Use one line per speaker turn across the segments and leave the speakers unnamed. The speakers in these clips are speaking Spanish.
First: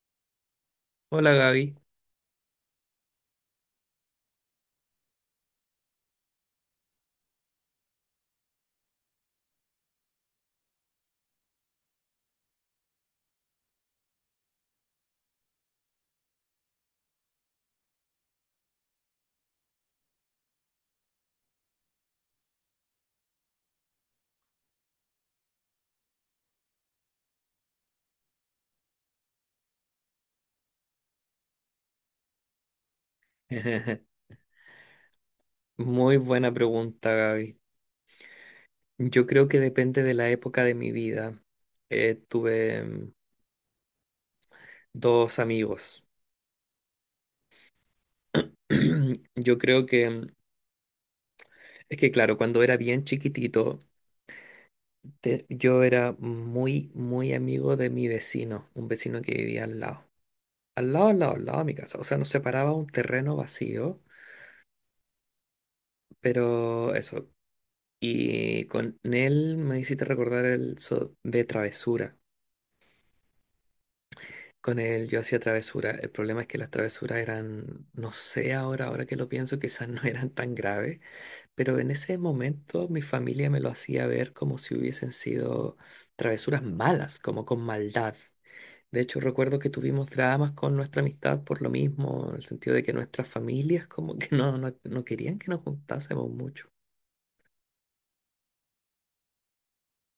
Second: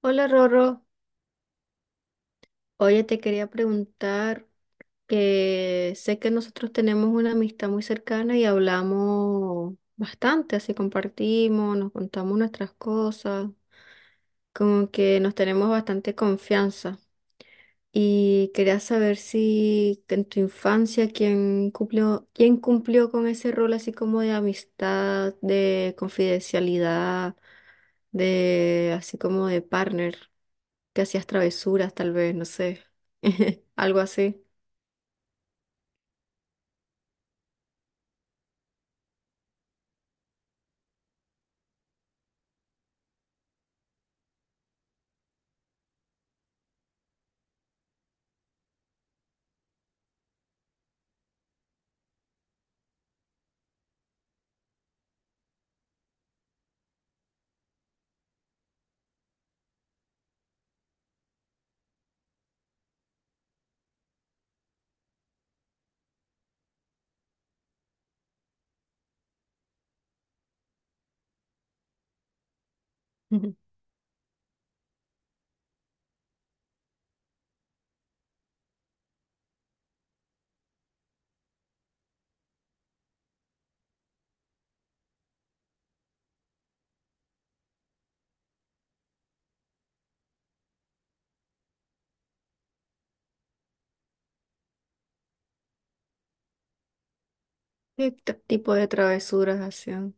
Hola Rorro,
Hola Gaby.
oye, te quería preguntar que sé que nosotros tenemos una amistad muy cercana y hablamos bastante, así compartimos, nos contamos nuestras cosas, como que nos tenemos bastante confianza. Y quería saber si en tu infancia quién cumplió con ese rol así como de amistad, de confidencialidad, de así como de partner. Que hacías travesuras, tal vez, no sé. Algo así.
Muy buena pregunta, Gaby. Yo creo que depende de la época de mi vida. Tuve dos amigos. Yo creo que, es que claro, cuando era bien chiquitito, yo era muy amigo de mi vecino, un vecino que vivía al lado. Al lado, al lado, al lado de mi casa. O sea, nos separaba un terreno vacío, pero eso. Y con él me hiciste recordar el de travesura.
Ujú.
Con él yo hacía travesuras. El problema es que las travesuras eran, no sé ahora, ahora que lo pienso, quizás no eran tan graves, pero en ese momento mi familia me lo hacía ver como si hubiesen sido travesuras malas, como con maldad. De hecho, recuerdo que tuvimos dramas con nuestra amistad por lo mismo, en el sentido de que nuestras familias como que no, no, no querían que nos juntásemos mucho.
¿Qué tipo de travesuras hacían?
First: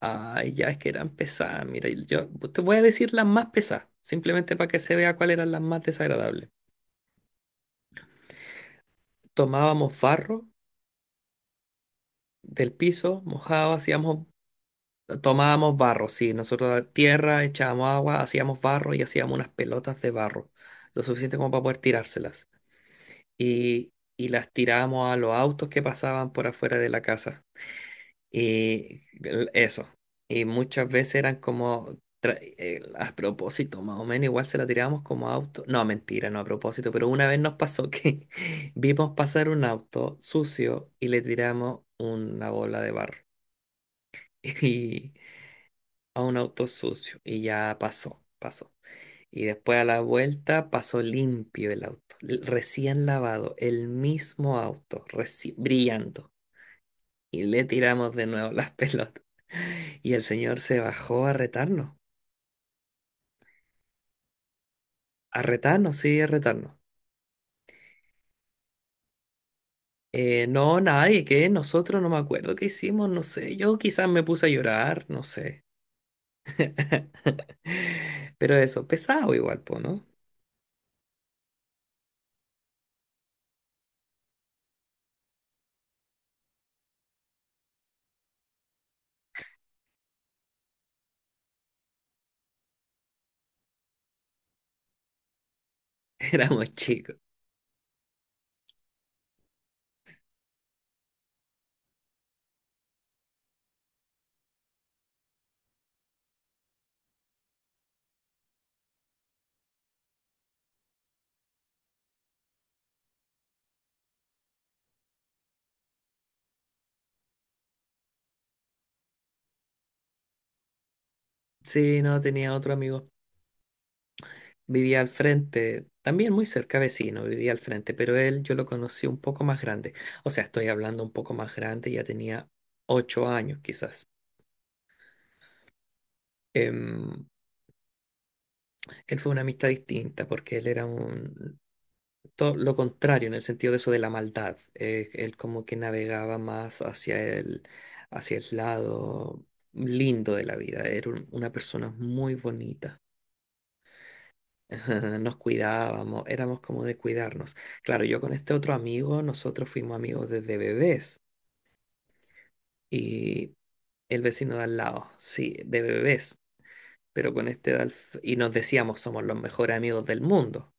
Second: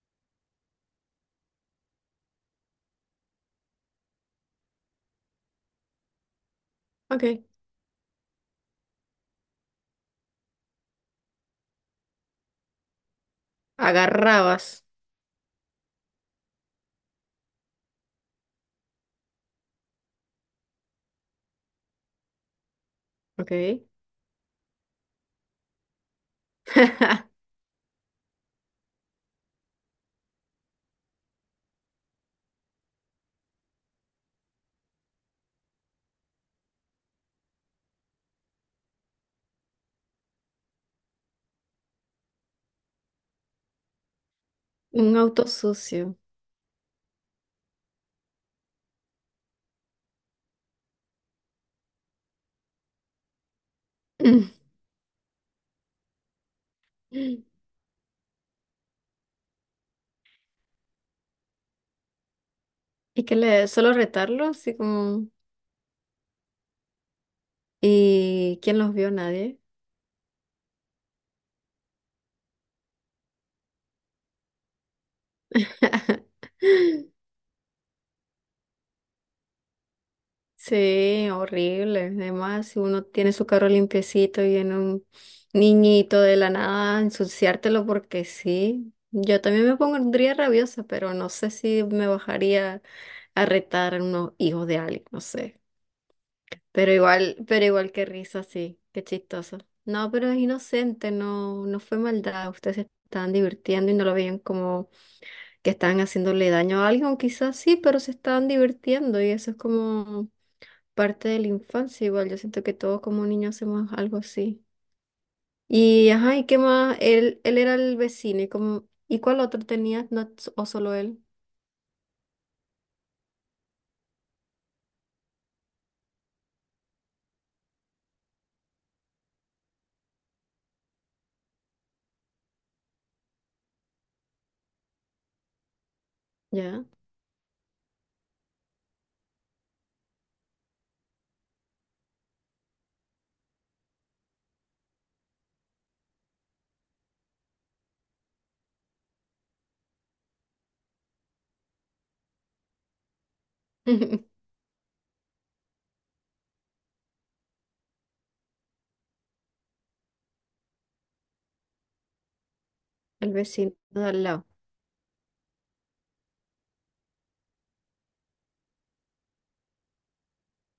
Ay, ya es que eran pesadas. Mira, y yo te voy a decir las más pesadas, simplemente para que se vea cuáles eran las más desagradables.
Ok.
Tomábamos farro del piso mojado
Agarrabas.
tomábamos barro, sí, nosotros a tierra, echábamos agua, hacíamos barro y hacíamos unas pelotas de barro, lo suficiente como para poder tirárselas.
Ok.
Y las tirábamos a los autos que pasaban por afuera de la casa. Y eso. Y muchas veces eran como... A propósito, más o menos, igual se la tirábamos como auto. No, mentira, no a propósito, pero una vez nos pasó que vimos pasar un auto sucio y le tiramos una bola de barro. Y
Un auto sucio.
a un auto sucio y ya pasó, pasó. Y después a la vuelta pasó limpio el auto, recién lavado, el mismo auto, brillando. Y le tiramos de nuevo las pelotas. Y el señor se bajó
¿Y que le solo retarlo? Así como.
a retarnos, sí, a retarnos.
¿Y quién los vio? Nadie.
No, nadie, que nosotros no me acuerdo qué hicimos, no sé. Yo quizás me puse a llorar, no sé. Pero eso, pesado igual, po, ¿no?
Sí, horrible. Además, si uno tiene su carro limpiecito y viene un niñito de la nada a ensuciártelo porque sí. Yo también me pondría rabiosa, pero no sé si me bajaría a retar a unos hijos de alguien, no sé.
Éramos chicos.
Pero igual qué risa, sí, qué chistoso. No, pero es inocente, no, no fue maldad. Ustedes se estaban divirtiendo y no lo veían como que estaban haciéndole daño a alguien, quizás sí, pero se estaban divirtiendo y eso es como parte de la infancia, igual yo siento que todos como niños hacemos algo así. Y ajá, ¿y qué más? Él era el vecino, ¿y cuál otro tenías? No, ¿o solo él?
Sí, no, tenía otro amigo. Vivía al frente, también muy cerca vecino, vivía al frente, pero él yo lo conocí un poco más grande. O sea, estoy hablando un poco más grande, ya tenía 8 años quizás.
Ya,
Em, él fue una amistad distinta porque él era un todo lo contrario en el sentido de eso de la maldad. Él como que navegaba más hacia hacia el lado lindo de la vida. Era una persona muy bonita. Nos cuidábamos, éramos como de cuidarnos. Claro, yo con este otro amigo, nosotros fuimos amigos desde bebés
el
y
vecino de
el
al lado.
vecino de al lado, sí, de bebés, pero con este de y nos decíamos somos los mejores amigos del mundo,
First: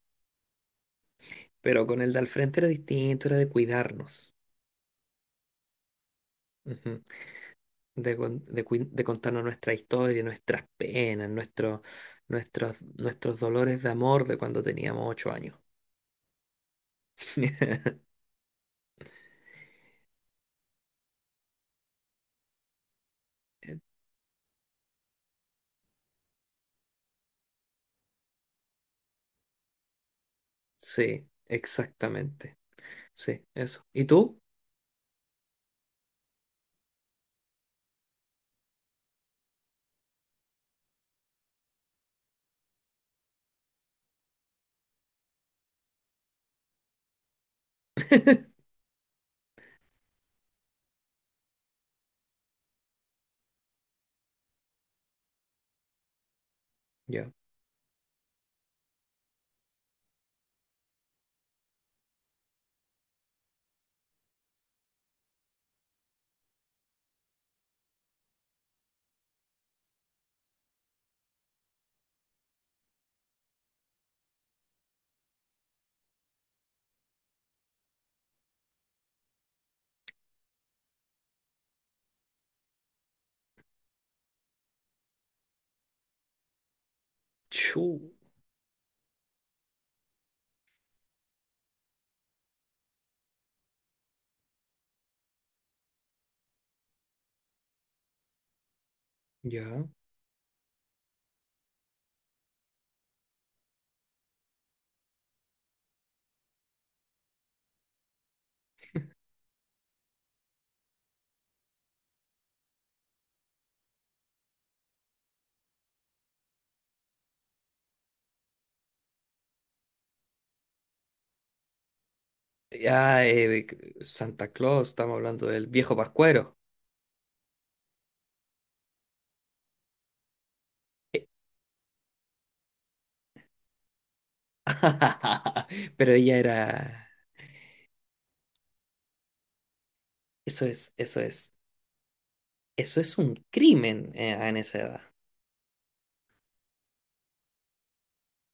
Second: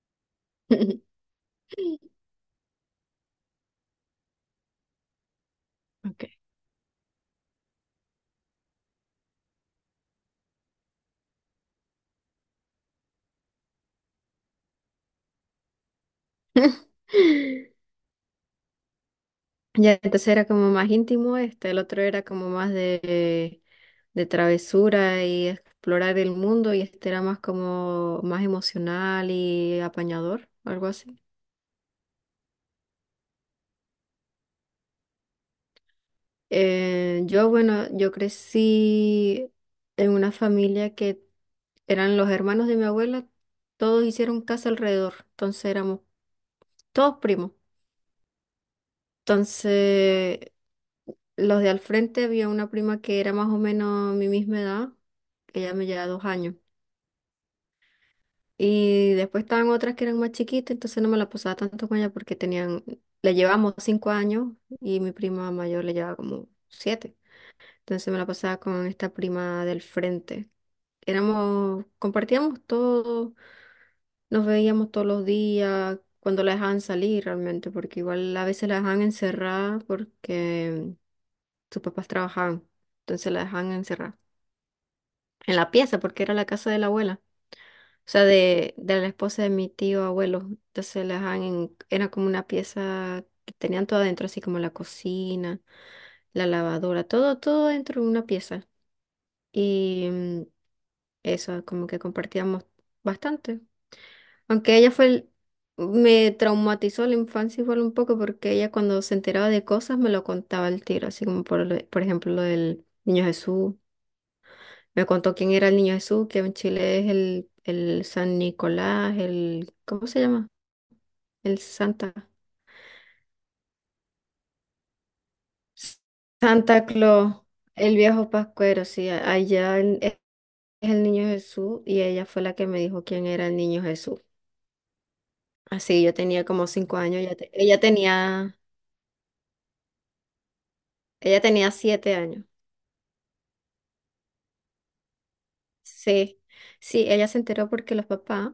pero con el de al frente era distinto, era de cuidarnos,
Ok.
ujú. De contarnos nuestra historia, nuestras penas, nuestros dolores de amor de cuando teníamos 8 años.
Ya, entonces era como más íntimo este, el otro era como más de travesura y explorar el mundo y este era más como más emocional y apañador, algo así.
Sí, exactamente. Sí, eso. ¿Y tú?
Bueno, yo crecí en una familia que eran los hermanos de mi abuela, todos hicieron casa alrededor, entonces éramos todos primos. Entonces, los de al frente había una prima que era más o menos mi misma edad, que ella me lleva 2 años.
Ya.
Y después estaban otras que eran más chiquitas, entonces no me la pasaba tanto con ella porque tenían, le llevamos 5 años y mi prima mayor le llevaba como siete. Entonces me la pasaba con esta prima del frente éramos, compartíamos todo, nos veíamos todos los días, cuando la dejaban salir realmente, porque igual a veces la dejaban encerrada porque sus papás trabajaban, entonces la dejaban encerrada en la pieza porque era la casa de la abuela, o
Chu.
sea, de la esposa de mi tío abuelo, entonces la dejaban en, era como una pieza que tenían todo adentro, así como la cocina, la lavadora, todo, todo dentro de una pieza.
Ya.
Y eso, como que compartíamos bastante. Aunque ella me traumatizó la infancia igual un poco porque ella cuando se enteraba de cosas me lo contaba al tiro, así como por ejemplo lo del Niño Jesús. Me contó quién era el Niño Jesús, que en Chile es el San Nicolás, el... ¿Cómo se llama? El Santa.
Ya, Santa Claus, estamos hablando del viejo
S-
Pascuero.
Santa Claus, el viejo Pascuero, sí, allá es el
Eh,
Niño Jesús y ella fue la que me dijo quién era el Niño Jesús. Así
Pero
yo
ella
tenía
era...
como 5 años, ella, te- ella tenía,
Eso es, eso
ella
es,
tenía 7 años.
eso es un crimen en esa edad.
Sí, sí, ella se enteró porque los papás,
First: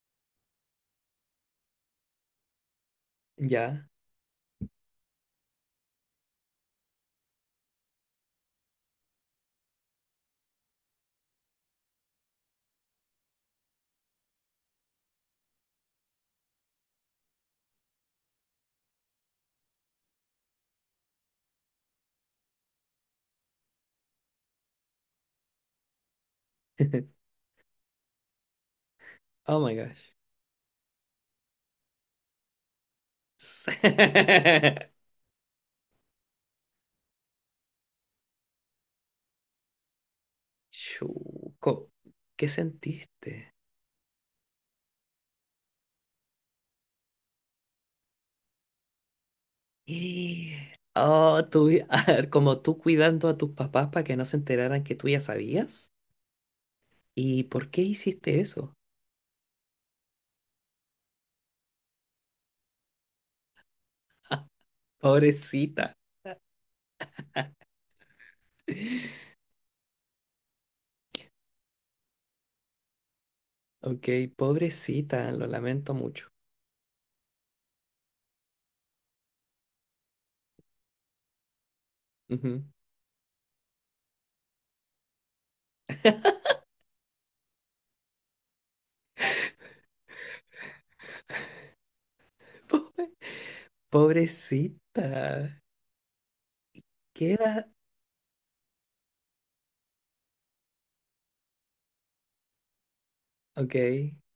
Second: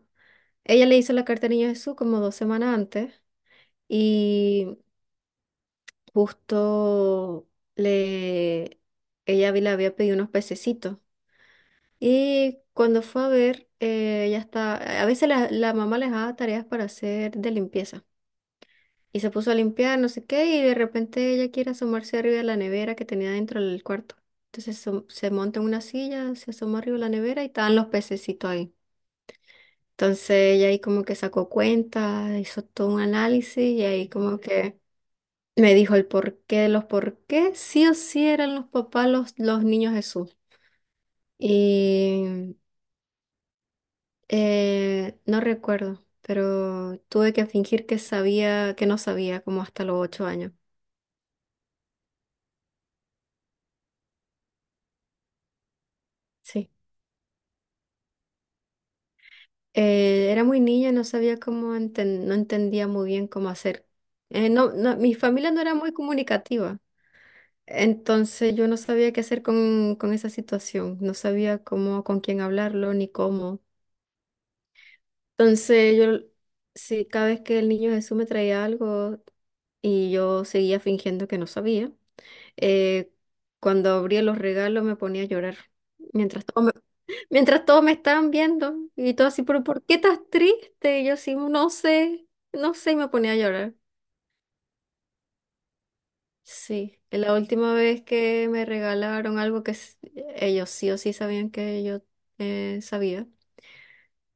ella le hizo la carta al Niño Jesús como 2 semanas antes
Ya.
y justo le, le había pedido unos pececitos. Y cuando fue a ver, ella está, a veces la mamá les daba tareas para hacer de limpieza. Y se puso a limpiar, no sé qué, y de repente ella quiere asomarse arriba de la nevera que tenía dentro del cuarto. Entonces se monta en una silla, se asoma arriba de la nevera y estaban los pececitos ahí.
Oh my gosh.
Entonces ella ahí como que sacó cuenta, hizo todo un análisis y ahí como que me dijo el porqué de los por qué, sí o sí eran los papás los niños Jesús.
Chu, ¿qué
Y
sentiste?
no recuerdo, pero tuve que fingir que sabía, que no sabía, como hasta los 8 años.
Oh, tú, a ver, como tú cuidando a tus papás para que no se enteraran que tú ya sabías.
Sí.
¿Y por qué hiciste eso?
Era muy niña, no sabía cómo no entendía muy bien cómo hacer. No, no, mi familia no era muy
Pobrecita.
comunicativa. Entonces yo no sabía qué hacer con esa situación, no sabía cómo, con quién hablarlo ni cómo.
Ok, pobrecita, lo lamento
Entonces yo,
mucho.
sí, cada vez que el niño Jesús me traía algo y yo seguía fingiendo que no sabía,
Ujú.
eh, cuando abría los regalos me ponía a llorar. Mientras todo me, Mientras todos me estaban viendo y todo así, pero ¿por qué estás triste? Y yo así, no sé, no sé, y me
Pobre-
ponía a llorar.
pobrecita.
Sí, la
Queda.
última vez que me regalaron algo que ellos sí o sí sabían que yo sabía,
Ok,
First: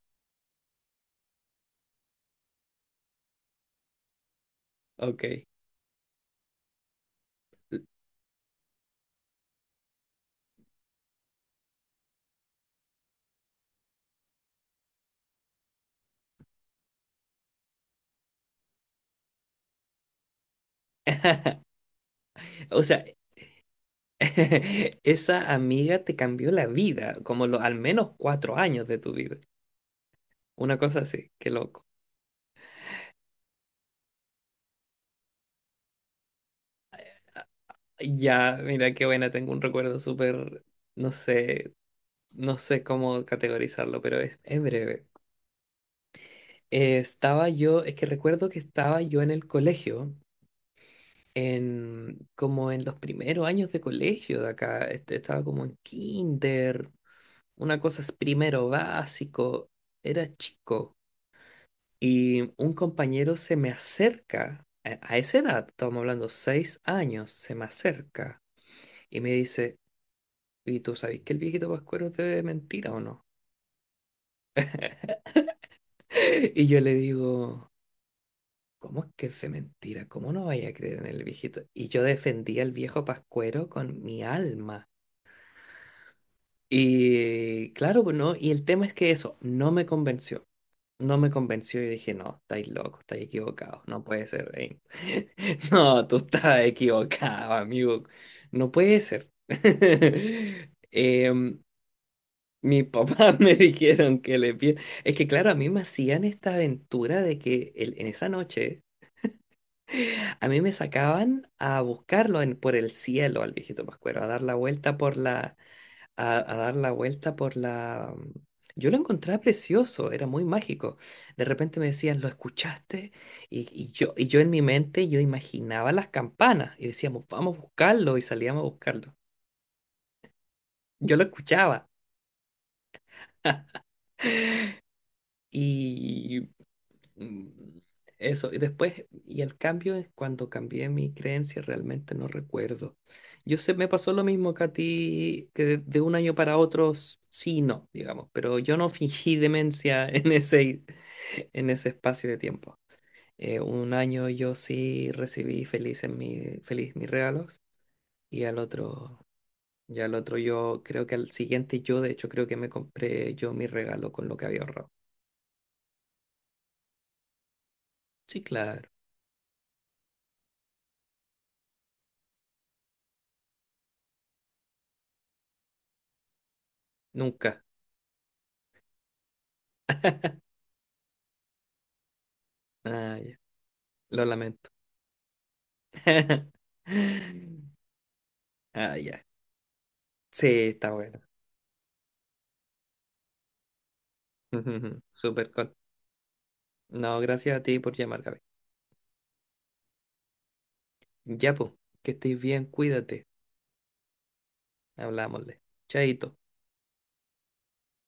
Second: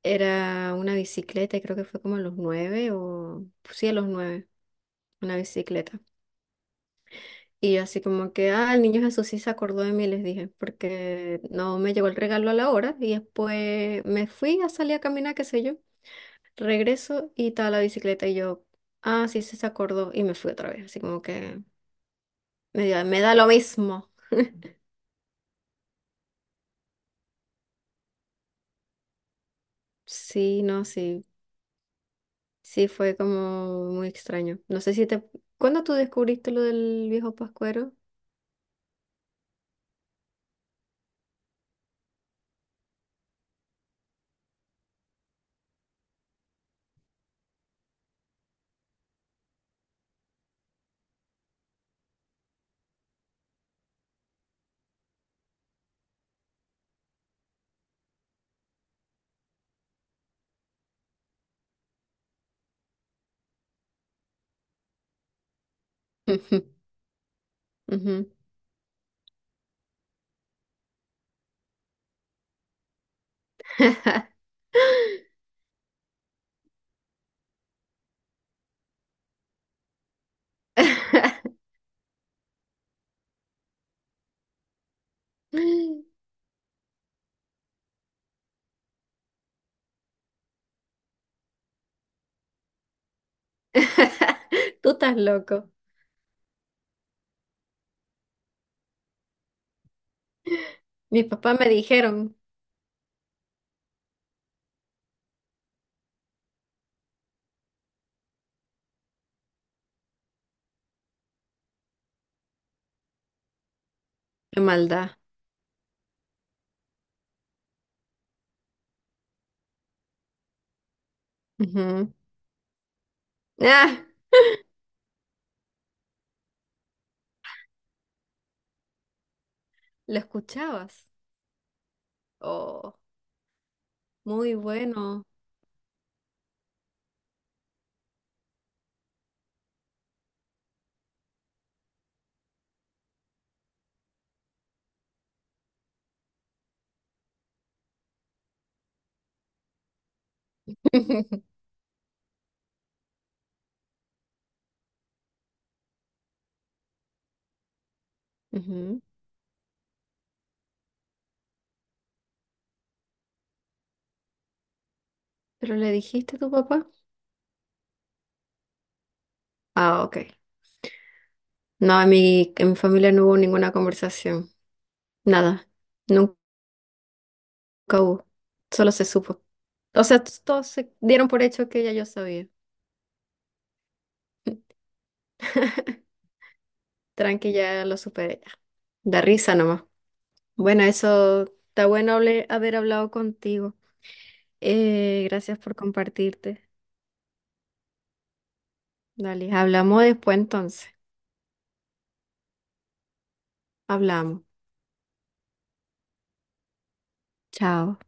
era una bicicleta, y creo que fue como a los nueve o sí, a los nueve,
ok.
una bicicleta. Y yo así como que, ah, el niño Jesús sí se acordó de mí, les dije, porque no me llegó el regalo a la hora y después me fui a salir a caminar, qué sé yo, regreso y estaba la bicicleta y yo, ah, sí, sí se acordó y me fui otra vez, así como que
O sea,
me da lo mismo.
esa amiga te cambió la vida, como lo, al menos 4 años de tu vida.
Sí,
Una
no,
cosa
sí.
así, qué loco.
Sí, fue como muy extraño. No sé si te... ¿Cuándo tú descubriste lo del viejo
Ah,
Pascuero?
ya, mira qué buena, tengo un recuerdo súper, no sé, no sé cómo categorizarlo, pero es breve. Estaba yo, es que recuerdo que estaba yo en el colegio en, como en los primeros años de colegio de acá, este, estaba como en kinder, una cosa es primero básico, era chico, y un compañero se me acerca, a esa edad, estamos hablando seis años, se me
Ujú.
acerca y me dice, ¿y tú sabes que el viejito Pascuero es de mentira o no? Y yo le digo... ¿Cómo es que es de mentira? ¿Cómo no vaya a creer en el viejito? Y yo defendía al viejo Pascuero con mi alma. Y claro, pues no, y el tema es que eso no me convenció. No me convenció y dije, no, estáis locos, estáis equivocados, no puede ser.
Tú estás loco.
No, tú estás equivocado, amigo. No puede ser.
Mis papás
Em,
me dijeron.
mis papás me dijeron que le pide. Es que claro, a mí me hacían esta aventura de que en esa noche a mí me sacaban a buscarlo por el cielo al viejito Pascuero, a dar la
Qué
vuelta
maldad.
por a dar la vuelta por la... yo lo encontraba precioso, era muy mágico. De repente me
Ujú.
decían, ¿lo escuchaste?
Ah,
Y yo en mi mente, yo imaginaba las campanas y decíamos, vamos a buscarlo y salíamos a buscarlo.
¿lo escuchabas?
Yo lo escuchaba
Oh, muy bueno.
y Mm, eso, y después, y el cambio es cuando cambié mi creencia, realmente no recuerdo. Yo sé, me pasó lo mismo que a ti, que de un año para otro, sí, y no, digamos, pero yo no fingí demencia en ese espacio de tiempo. Un año yo sí recibí feliz, en mi, feliz mis regalos, y al
Ujú.
otro, y al otro yo, creo que al siguiente yo, de hecho, creo que me compré yo mi regalo con lo que había ahorrado.
¿Pero le dijiste a tu papá?
Sí, claro,
Ah, ok. No, en mi, familia no hubo ninguna conversación. Nada. Nunca
nunca.
hubo. Solo se supo. O sea, todos se dieron por hecho que ya yo sabía.
Ah, ya, lo lamento.
Tranqui, ya lo superé. Ya.
Ah,
Da
ya.
risa nomás.
Sí,
Bueno,
está bueno.
eso está bueno haber hablado contigo.
Ujujujú. Súper
Gracias
con...
por compartirte.
No, gracias a ti por llamar, Gaby.
Dale, hablamos después entonces.
Ya, pues, que estés bien, cuídate.
Hablamos.
Hablámosle. Chaito.
Chao.